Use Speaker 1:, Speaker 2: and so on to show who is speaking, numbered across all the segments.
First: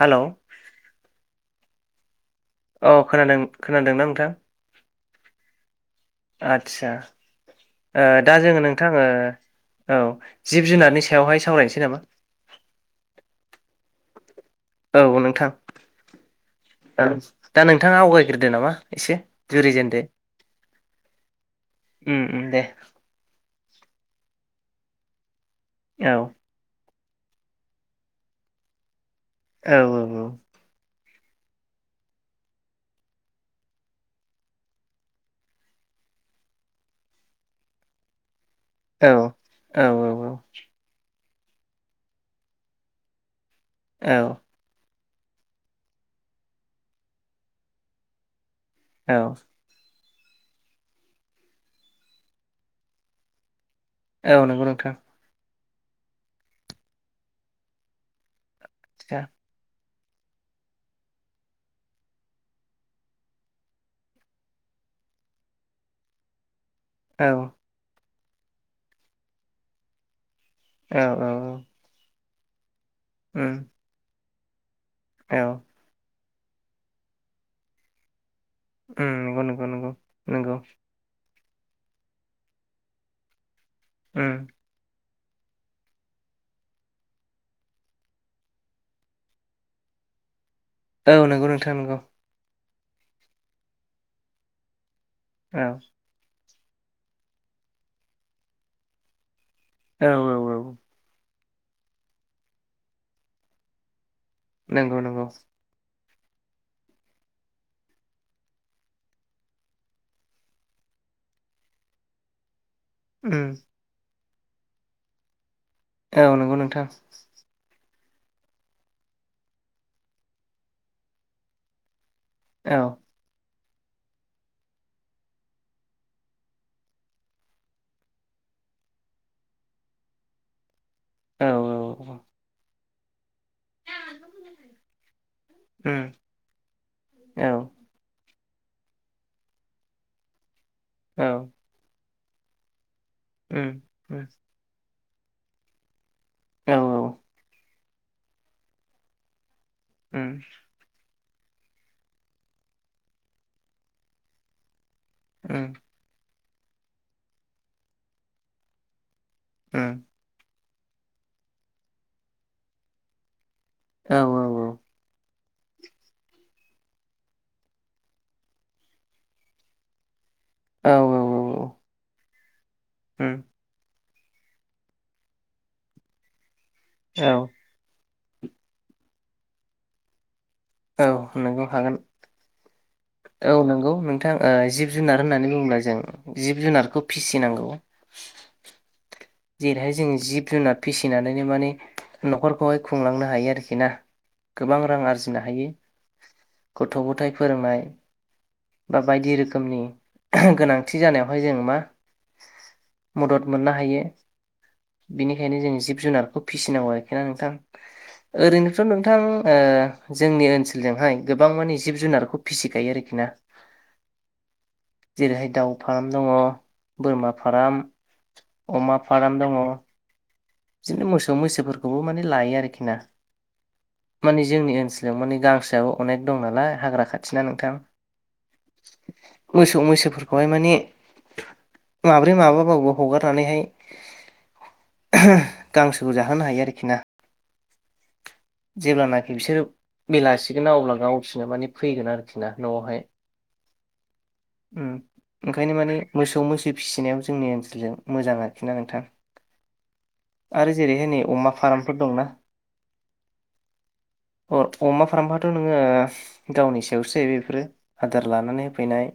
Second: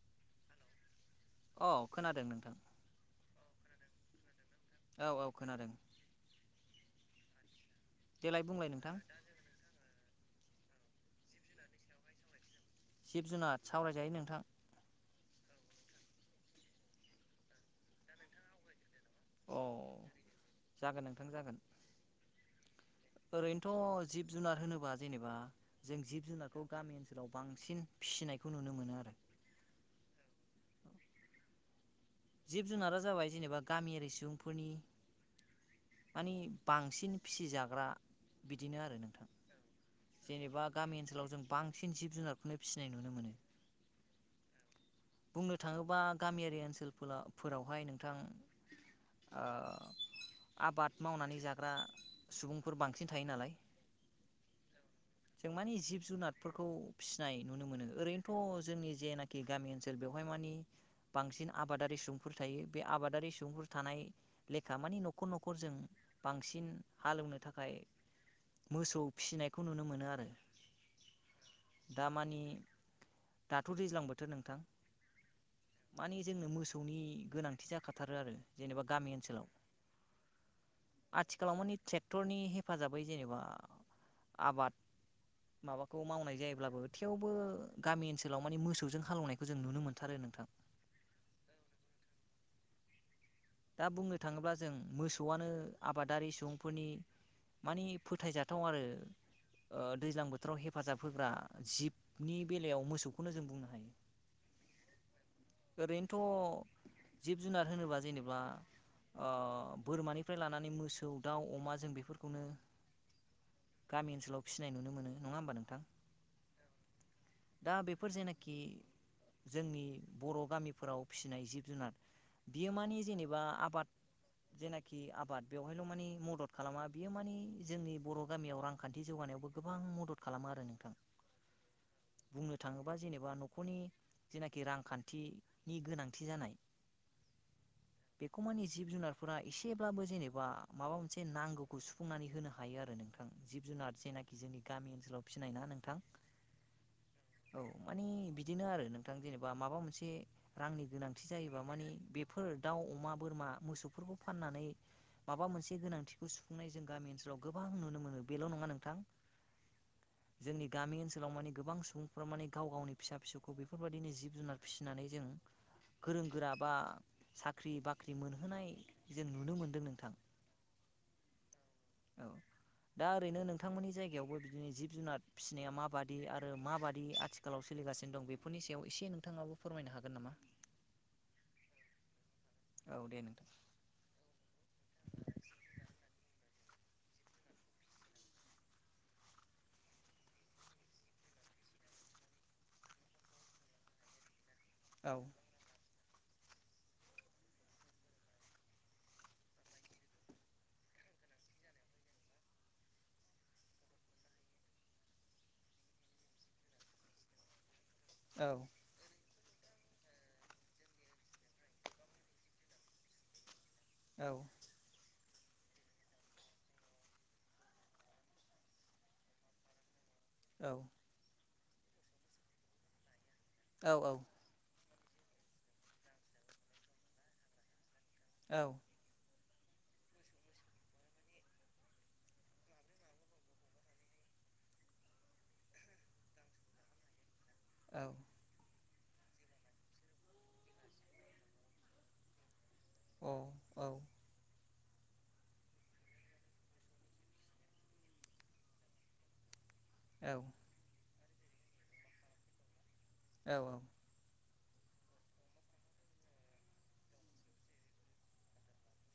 Speaker 1: हेल'?
Speaker 2: अ खोनादों नोंथांं?
Speaker 1: औ खोनादों खोनादों ना नोंथां?
Speaker 2: औ औ खोनादों।
Speaker 1: आदसा दा
Speaker 2: देलाय
Speaker 1: जोङो
Speaker 2: बुंलाय
Speaker 1: नोंथां ओ औ जिब जुनारनि सायावहाय सावरायनोसै नामा?
Speaker 2: जिब जुनार सावरायजायो नोंथां।
Speaker 1: औ नोंथां दा नों नोंथाङा आवगायग्रोदो नामा एसे
Speaker 2: औ
Speaker 1: जुरिजेनदो
Speaker 2: जागोन नोंथां जागोन
Speaker 1: उम उम दे।
Speaker 2: ओरैनोथ' जिब जुनार होनोबा जेनेबा जों
Speaker 1: औ
Speaker 2: जिब जुनारखौ गामि ओनसोलाव बांसिन फिसिनायखौ नुनो मोनो आरो।
Speaker 1: औ औ औ
Speaker 2: जिब जुनारा जाबाय जेनेबा गामियारि सुबुंफोरनि मानि बांसिन फिसिजाग्रा बिदिनो आरो
Speaker 1: औ
Speaker 2: नोंथां।
Speaker 1: औ
Speaker 2: जेनेबा गामि ओनसोलाव जों बांसिन जिब जुनारखौनो फिसिनाय नुनो मोनो।
Speaker 1: औ
Speaker 2: बुंनो थाङोबा गामियारि ओनसोलफोर फोरावहाय
Speaker 1: औ
Speaker 2: नोंथां। आबाद मावनानै जाग्रा सुबुंफोर बांसिन थायो नालाय
Speaker 1: औ नंगौ नोंथां।
Speaker 2: जों मानि जिब जुनारफोरखौ फिसिनाय नुनो मोनो ओरैनोथ' जोंनि
Speaker 1: आदसा
Speaker 2: जेनाखि गामि ओनसोल बेवहाय मानि बांसिन आबादारि सुबुंफोर थायो बे आबादारि सुबुंफोर थानाय लेखा मानि न'खर न'खरजों बांसिन
Speaker 1: औ
Speaker 2: हालौनो थाखाय मोसौ फिसिनायखौ नुनो मोनो आरो।
Speaker 1: औ औ औ।
Speaker 2: दामानि
Speaker 1: उम
Speaker 2: दाथ' दैज्लां बोथोर नोंथां?
Speaker 1: औ।
Speaker 2: मानि जोंनो मोसौनि गोनांथि जाखाथारो आरो जेनेबा
Speaker 1: उम
Speaker 2: गामि
Speaker 1: नंगौ
Speaker 2: ओनसोलाव।
Speaker 1: नंगौ नंगौ नंगौ
Speaker 2: आथिखालाव मानि ट्रेक्टरनि हेफाजाबै जेनेबा
Speaker 1: उम
Speaker 2: आबाद। माबाखौ मावनाय जायोब्लाबो थेवबो गामि ओनसोलाव मानि मोसौजों हालौनायखौ जों नुनो मोनथारो नोंथां।
Speaker 1: औ नंगौ नोंथां नंगौ।
Speaker 2: दा बुंनो थाङोब्ला जों मोसौआनो
Speaker 1: औ
Speaker 2: आब बादारि सुबुंफोरनि मानि फोथायजाथाव आरो ओ
Speaker 1: औ
Speaker 2: दैज्लां
Speaker 1: औ औ
Speaker 2: बोथोराव हेब हेफाजाब होग्रा जिबनि बेलायाव मोसौखौनो जों बुंनो हायो।
Speaker 1: नोंगौ नोंगौ।
Speaker 2: ओरैनोथ' जिब जुनार होनोब्ला जेने बा ओ बोरमानिफ्राय लानानै मोसौ दाउ अमा जों बेफोरखौनो।
Speaker 1: उम।
Speaker 2: गामि ओनसोलाव फिनाय नुनो मोनो नङा होमबा नोंथां?
Speaker 1: औ नंगौ नोंथां।
Speaker 2: दा बेफोर जेनाखि। जोंनि बर' गामिफोराव फिसिनाय जिब जुनार बियो
Speaker 1: औ
Speaker 2: मानि जेनेबा आबाद। जेनाखि आबाद बेवहायल' मानि मदद खालामा बियो मान जोंनि बर' गामियाव रांखान्थि जौगानायावबो। गोबां मदद खालामो आरो नोंथां
Speaker 1: औ औ
Speaker 2: बुंनो थाङोबा जेनेबा न'खरनि जेनाखि रांखान्थिनि
Speaker 1: औ
Speaker 2: गोनांथि जानाय।
Speaker 1: औ।
Speaker 2: बेखौ मानि जिब जुनारफोरा एसेब्लाबो जेनेबा माबा
Speaker 1: औ
Speaker 2: मोनसे नांगौ। खौ सुफुंनानै होनो हायो आरो नोंथां जिब जुनार जेनाखि जोंनि गामि ओनसोलाव फिनायना नोंथां।
Speaker 1: औ औ।
Speaker 2: मानि बिदिनो आरो नोंथां जेनेबा माबा मोनसे रांनि गोनांथि जायोबा मानि बे फोर दाउ अमा बोरमा मोसौफोरखौ फाननानै माबा मोनसे गोनांथि बेखौ सुफुंनाय जों गामि ओनसोलाव गोबां नुनो मोनो बेल' नङा नोंथां
Speaker 1: उम
Speaker 2: जोंनि गामि ओनसोलाव माने गोबां सुबुंफोरा माने गाव गावनि फिसा फिसौखौ बेफोरबायदिनो जिब जुनार फिसिनानै जों गोरों गोरा बा। साख्रि बाख्रि मोनहोनाय जों नुनो मोनदों नोंथां।
Speaker 1: औ औ।
Speaker 2: औ दा ओरैनो नों। नोंथांमोननि जायगायावबो बिदिनो जिब जुनार फिसिनाया माबादि आरो माबादि
Speaker 1: औ
Speaker 2: आथिखालाव। सोलिगासिनो दं बेफोरनि सायाव एसे नोंथाङाबो फोरमायनो हागोन नामा?
Speaker 1: औ नोंगौ हागोन
Speaker 2: औ दे नोंथां
Speaker 1: औ नंगौ नों नोंथां जिब जुनार होननानै बुङोब्ला जों जिब जुनारखौ फिसिनांगौ जेरैहाय जोङो जिब जुनाद फिसिनानैनो माने न'खरखौहाय खुंलांनो हायो आरोखि ना। गोबां रां
Speaker 2: औ
Speaker 1: आरजिनो हायो गथ' गथाय फोरोंनाय बा बायदि रोखोमनि गोनांथि जानायावहाय जों मा मदद मोननो हायो। बिनिखायनो जों जिब जुनारखौ फिसिनांगौ आरोखि ना नोंथां
Speaker 2: औ
Speaker 1: ओरैनोथ' नोंथां ओ जोंनि ओनसोलजोंहाय गोबां माने जिब जुनारखौ फिसिखायो आरोखि ना।
Speaker 2: औ।
Speaker 1: जेरैहाय दाउ फार्म दङ बोरमा फार्म अमा फार्म दङ।
Speaker 2: औ।
Speaker 1: मोसौ मैसोफोरखौबो माने लायो आरोखि ना
Speaker 2: औ औ
Speaker 1: मानि जोंनि ओनसोलाव मानि गांसोआब अनेक दं नालाय हाग्रा खाथिना नोंथां
Speaker 2: औ
Speaker 1: मोसौ मैसोफोरखौहाय माने माब्रै माबाबाबो हगारनानैहाय गांसोबो जाहोनो हायो आरोखि ना
Speaker 2: औ
Speaker 1: जेब्लानाखि बिसोरो बेलासिगोन ना अब्ला गावसिनो माने फैगोन आरोखि ना न'आवहाय
Speaker 2: अ औ
Speaker 1: उम ओंखायनो माने मोसौ मैसो फिसिनायाबो जोंनि ओनसोलजों मोजां आरोखि ना नोंथां। [unintelligible]
Speaker 2: औ
Speaker 1: आरो जेरैहाय नै अमा फारामफोर दंना
Speaker 2: औ औ
Speaker 1: अ अमा फारामफ्राथ' नोङो गावनि सायावसो जाहैबाय बेफोरो आदार लानानै होफैनाय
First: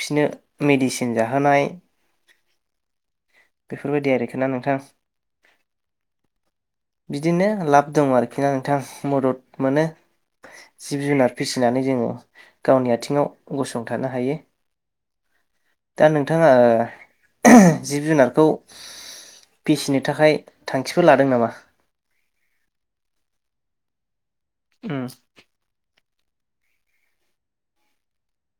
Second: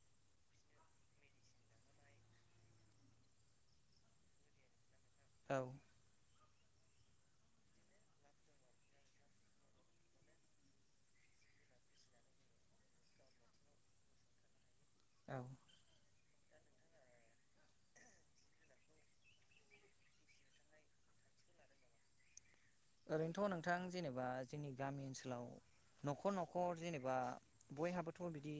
Speaker 1: बिसिनो मेडिसिन जाहोनाय बेफोर बायदि आरोखि ना नोंथां
Speaker 2: औ
Speaker 1: बिदिनो लाब दं आरोखि ना नोंथां मदद मोनो जिब जुनार फिसिनानै जोङो गावनि आथिङाव गसंथानो हायो।
Speaker 2: औ
Speaker 1: दा नोंथाङा ओ जिब जुनारखौ फिसिनो थाखाय थांखिफोर लादों नामा
Speaker 2: ओरैनथ' नोंथां जेनेबा जोंनि गामि
Speaker 1: उम
Speaker 2: ओनसोलाव न'खर न'खर जेनेबा बयहाबोथ' बिदि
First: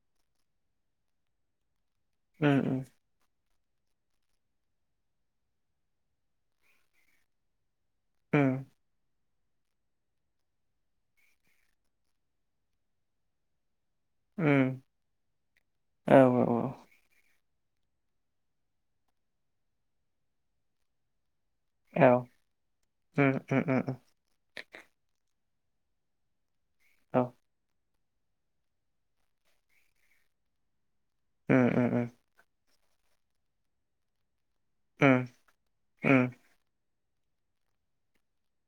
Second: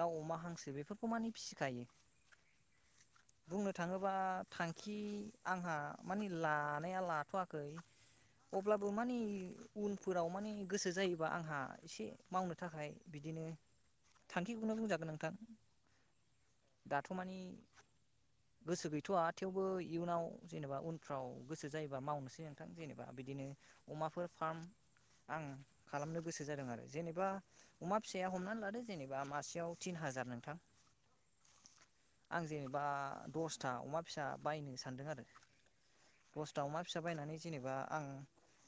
Speaker 2: दाउ अमा हांसो बेफोरखौ माने फिसिखायो
Speaker 1: उम उम
Speaker 2: बुंनो थाङोबा थांखि आंहा मानि लानाया लाथ'वाखै
Speaker 1: उम
Speaker 2: अब्लाबो मानि उनफोराव माने गोसो जायोबा आंहा एसे मावनो थाखाय बिदिनो
Speaker 1: [unintelligible]
Speaker 2: थांखिखौनो बुंजागोन नोंथां।
Speaker 1: औ
Speaker 2: दाथ' मानि गोसो गैथ'वा थेवबो इयुनाव जेनेबा उन फ्राव गोसो जायोबा
Speaker 1: औ
Speaker 2: मावनोसै नोंथां जेनेबा बिद
Speaker 1: उम उम उम
Speaker 2: अमाफोर फार्म आं खालामनो गोसो जादों आरो
Speaker 1: औ
Speaker 2: जेनेबा अमा फिसाया हमनान लादो जेनेबा मासेयाव तिन हाजार नोंथां
Speaker 1: उम उम उम
Speaker 2: आं जेनेब बा दसथा अमा फिसा बायनो सानदों
Speaker 1: उम
Speaker 2: आरो
Speaker 1: उम
Speaker 2: दस दाउमा फिसा बायनानै जेनेबा आं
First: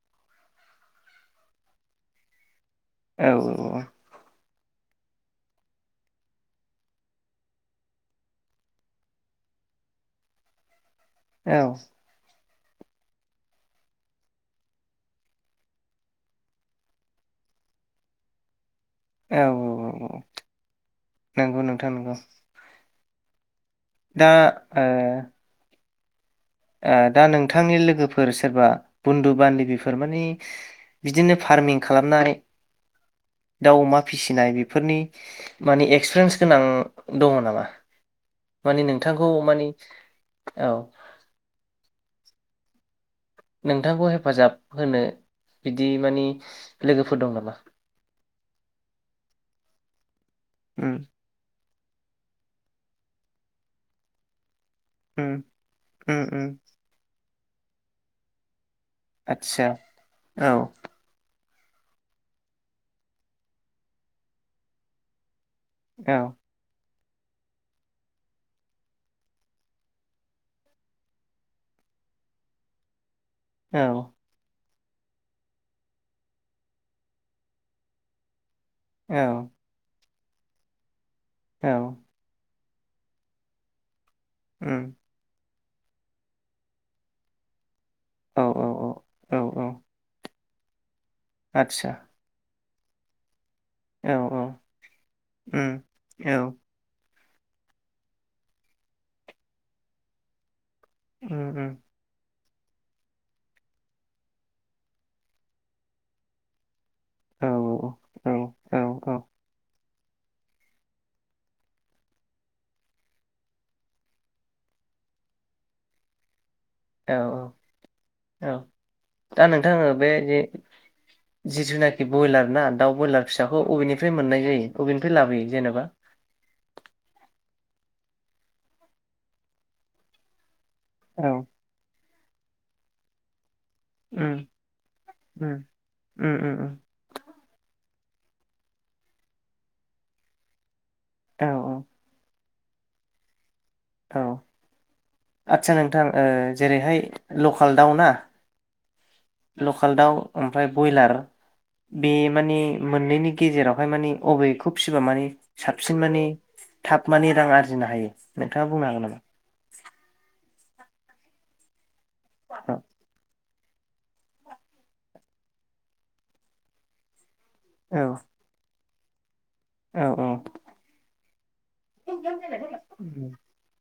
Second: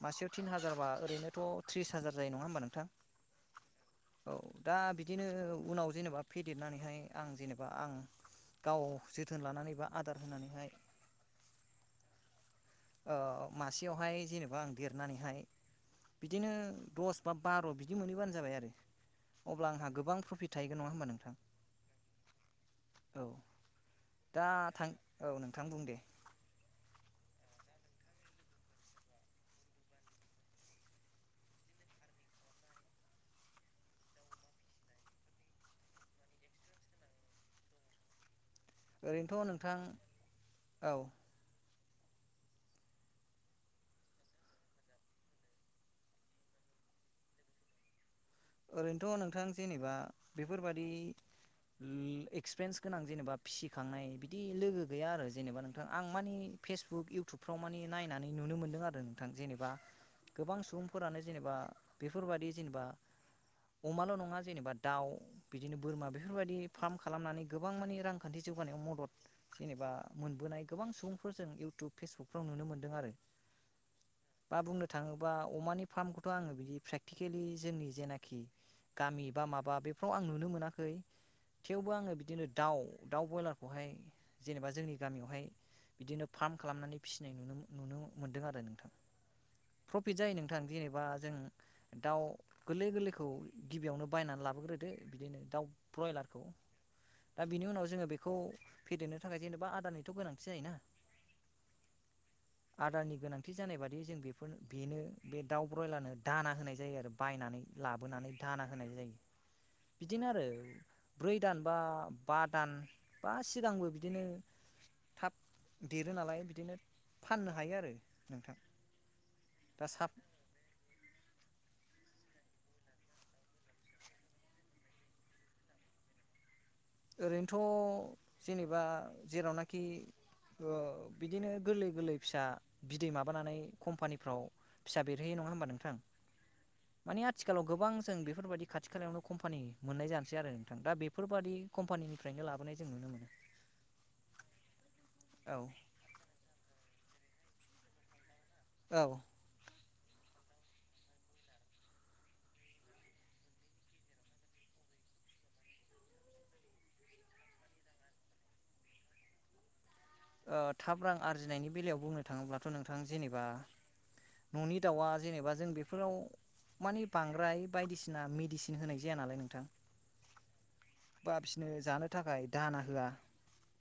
Speaker 2: मासेयाव थिन हाजारबा ओरैनोथ' थ्रिस हाजार जायो नङा होमबा नोंथां
Speaker 1: औ ओ ओ
Speaker 2: औ दा बिदिनो उनाव जेनेबा फेदेरनानैहाय आं जेनेबा आं गाव जोथोन लानानै बा आदार होनानैहाय
Speaker 1: औ
Speaker 2: ओ मासेयावहाय जेनेब बा आं देरनानैहाय बिदिनो दस बा बार' बिदि मोनहैबानो जाबाय आरो
Speaker 1: औ
Speaker 2: अब्ला आंहा गोबां
Speaker 1: औ
Speaker 2: प्रफिट थाहैगोन नङा होमबा नोंथां
Speaker 1: नंगौ नोंथां नंगौ
Speaker 2: औ। दा
Speaker 1: ओ
Speaker 2: थां औ नोंथां बुं दे
Speaker 1: ओ दा नोंथांनि लोगोफोर सोरबा बुन्दु बान्दिबिफोर मानि बिदिनो फार्मिं खालामनाय दाउ अमा फिसिनाय बेफोरनि माने एक्सपिरियेन्स गोनां दङ नामा मानि नोंथांखौ
Speaker 2: ओरैनोथ'
Speaker 1: मानि
Speaker 2: नोंथां
Speaker 1: औ नोंथांखौ हेफाजाब होनो बिदि मानि लोगोफोर दं नामा?
Speaker 2: ओरैनोथ' नोंथां जेनेबा बेफोरबादि
Speaker 1: उम
Speaker 2: एक्सपिरिन्स गोनां जेनेबा फिसिखांनाय बिदि लोगो गैया आरो
Speaker 1: उम
Speaker 2: जेनेबा नोंथां आं
Speaker 1: उम
Speaker 2: मानि
Speaker 1: उम
Speaker 2: फेसबुक इउटुबफ्राव मानि नायनानै नुनो मोनदों आरो थां
Speaker 1: आदसा
Speaker 2: जेनेबा
Speaker 1: औ
Speaker 2: गोबां सुबुंफोरानो जेनेबा बेफोरबादि जेनेबा अमाल' नङा जेनेबा दाउ बिदिनो बोरमा
Speaker 1: औ
Speaker 2: बेफोरबायदि फार्म खालामनानै गोबां मानि रांखान्थि जौगानायाव मदद जेनेबा मोनबोनाय गोबां सुबुंफोर जों इउटुब फेसबुकफ्राव नुनो मोनदों आरो
Speaker 1: औ
Speaker 2: बा बुंनो थाङोबा अमानि फार्मखौथ' आङो बिदि प्रेकटिकेलि जोंनि जेनाखि
Speaker 1: औ
Speaker 2: गामि बा माबा बेफ्राव आं नुनो मोनाखै
Speaker 1: औ
Speaker 2: थेवबो आङो बिदिनो दाउ दाउ ब्रयलारखौहाय जेनेबा
Speaker 1: उम
Speaker 2: जोंनि गामियावहाय बिदिनो फार्म खालामनानै फिसिनाय नुनो
Speaker 1: औ
Speaker 2: मोनदों आरो नोंथां
Speaker 1: औ औ औ
Speaker 2: प्रफिट जायो नों थां जेनेबा जों
Speaker 1: आदसा
Speaker 2: दाउ गोरलै गोरलैखौ गिबियावनो
Speaker 1: औ औ
Speaker 2: बायनानै लाबोग्रोदो बिदिनो दाउ
Speaker 1: उम औ
Speaker 2: ब्रयलारखौ दा बिनि उनाव जोङो बेखौ फेदेरनो थाखाय जेनेबा आदारानिथ' गोनांथि जायोना
Speaker 1: उम उम
Speaker 2: आदारनि गोनांथि जानाय बादि जों बेफोरनो बेनो बे दाउ ब्रयलारनो दाना होनाय जायो आरो बाय
Speaker 1: औ औ
Speaker 2: लाबोनानै दाना
Speaker 1: औ
Speaker 2: होनाय जायो। बिदिनो आरो ब्रै दान बा बा दान बा सिगांबो बिदिनो थाब देरो नालाय बिदिनो
Speaker 1: औ
Speaker 2: फाननो हायो आरो
Speaker 1: औ औ
Speaker 2: नोंथां
Speaker 1: दा नोंथा आङो बे जे जि जुनादनि बयलार ना दाउ ब्रयलार फिसाखौ अबेननिफ्राय मोननाय जायो अबेननिफ्राय लाबोयो जेनेबा?
Speaker 2: ओरैनोथ' जेनेबा जेरावनाखि ओ
Speaker 1: औ
Speaker 2: बिदिनो गोरलै गोरलै फिसा बिदै माबानानै
Speaker 1: उम
Speaker 2: कम्पानिफ्राव फिसा बेरहैयो नङा
Speaker 1: उम
Speaker 2: होमबा नोंथां?
Speaker 1: उम उम
Speaker 2: मानि आथिखालाव गोबां जों बेफोरबायाददि खाथि खालायावनो कम्पानि मोननाय जानोसै आरो नोंथां दा
Speaker 1: औ
Speaker 2: बेफोरबादि कम्पानिनि फ्रायनो लाबोनाय जों नुनो मोनो।
Speaker 1: औ
Speaker 2: औ
Speaker 1: आदसा नोंथां जेरैहाय लकाल दाउ ना
Speaker 2: औ
Speaker 1: लकेल दाउ ओमफ्राय ब्रयलार बे माने मोननैनि गेजेरावहाय माने अबेखौ फिसिबा माने साबसिन माने थाब माने रां आरजिनो हायो नोंथाङा बुंनो हागोन नामा?
Speaker 2: थाब रां आरजिनायनि बेलायाव बुंनो थाङोब्लाथ'
Speaker 1: औ
Speaker 2: नोंथा थां जेनेबा न'नि दाउआ जेनेबा जों बेफोराव मानि बांद्राय
Speaker 1: औ
Speaker 2: बायदिसिना मेडिसिन होनाय जाया नालाय नोंथां
Speaker 1: औ औ
Speaker 2: बा फिनो जानो थाखाय दाना होआ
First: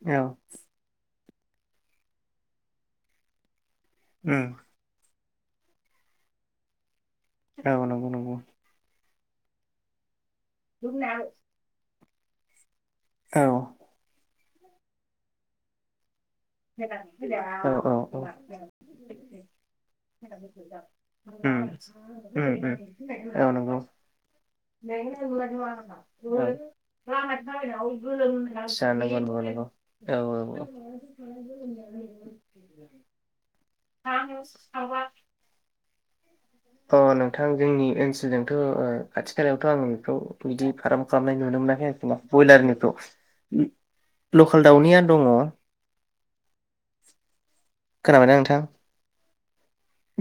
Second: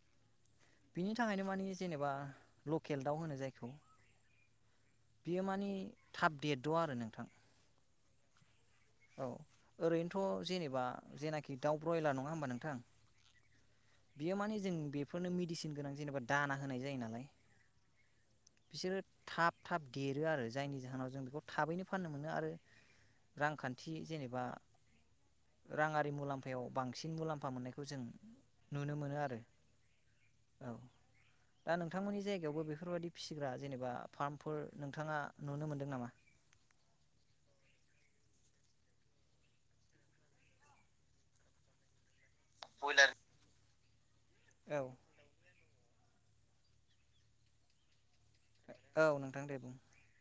Speaker 1: औ
Speaker 2: बिनि थाखायनो मानि जेनेबा लकेल दाउ होनो जायखौ
Speaker 1: उम
Speaker 2: बियो मानि थाब डेट द' आरो नोंथां
Speaker 1: औ नंगौ नंगौ
Speaker 2: औ ओरैनोथ' जेनेबा जेनाखि दाउ ब्रयलार नङा होमबा नोंथां?
Speaker 1: औ
Speaker 2: बियो माने जों बेफोरनो मेडिसिन गोनां जेनेबा दाना होनाय जायो नालाय
Speaker 1: औ औ
Speaker 2: बिसोरो थाब थाब देरो आरो जायनि जाहोनाव जों बिखौ
Speaker 1: उम
Speaker 2: थाबैनो फाननो मोनो
Speaker 1: उम
Speaker 2: आरो
Speaker 1: उम औ नंगौ
Speaker 2: रांखान्थि जेनेबा राङारि मुलाम्फायाव बांसिन मुलाम्फा मोननायखौ जों नुनो मोनो आरो
Speaker 1: [unintelligible] औ औ औ।
Speaker 2: दा नोंथांमोननि जायगायावबो बेफोरबायदि फिसिग्रा जेनेबा फार्मफोर नोंथांङा नुनो मोनदों नामा?
Speaker 1: अ नोंथां जोंनि ओनसोलजोंथ' खाथि खालायावथ' आं बेखौ बिदि फाराम खालामनाय नुनो मोनाखै आरोखि ब्रयलारनिखौ
Speaker 2: बयलार
Speaker 1: लकेल
Speaker 2: औ
Speaker 1: दाउनिया दङ। खोनाबाय ना नोंथां?
Speaker 2: औ नोंथां दे बुं।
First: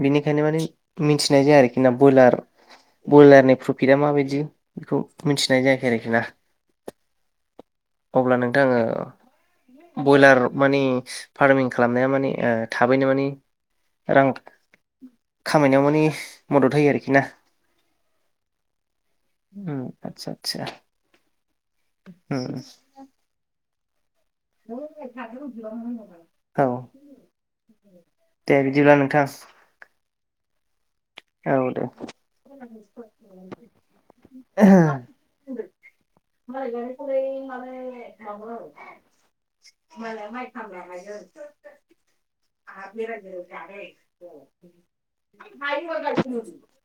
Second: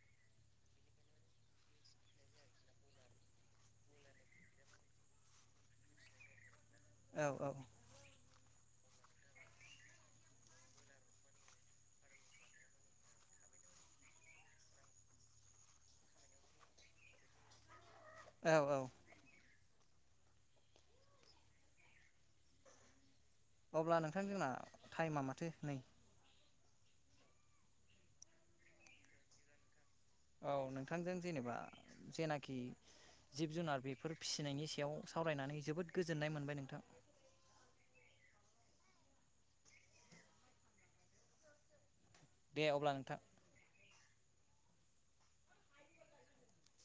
Speaker 1: बिनिखायनो माने मिथिनाय जाया आरोखि ना बयलार बयलारनि प्रफिटा माबायदि बेखौ मिथिनाय जायाखै आरोखि ना।
Speaker 2: औ औ‌
Speaker 1: अब्ला नोंथां आंङो ब्रयलार मानि फार्मिं खालामनाया माने ओ थाबैनो माने रां खामायनायाव माने मदद होयो आरोखि ना।
Speaker 2: औ औ।
Speaker 1: उम आतसा आतसा उम
Speaker 2: अब्ला नोंथां जोंना
Speaker 1: [unintelligible]
Speaker 2: टाइमा माथो नै
Speaker 1: औ दे बिदिब्ला नोंथां।
Speaker 2: औ नोंथांजों जेनेबा
Speaker 1: औ
Speaker 2: जेनाखि जिब जुनार बेफोर फिसिनायनि
Speaker 1: दे
Speaker 2: सायाव सावरायनानै जोबोद गोजोननाय मोनबाय नोंथां।
Speaker 1: [unintelligible]
Speaker 2: दे अब्ला नोंथां
Speaker 1: [unintelligible]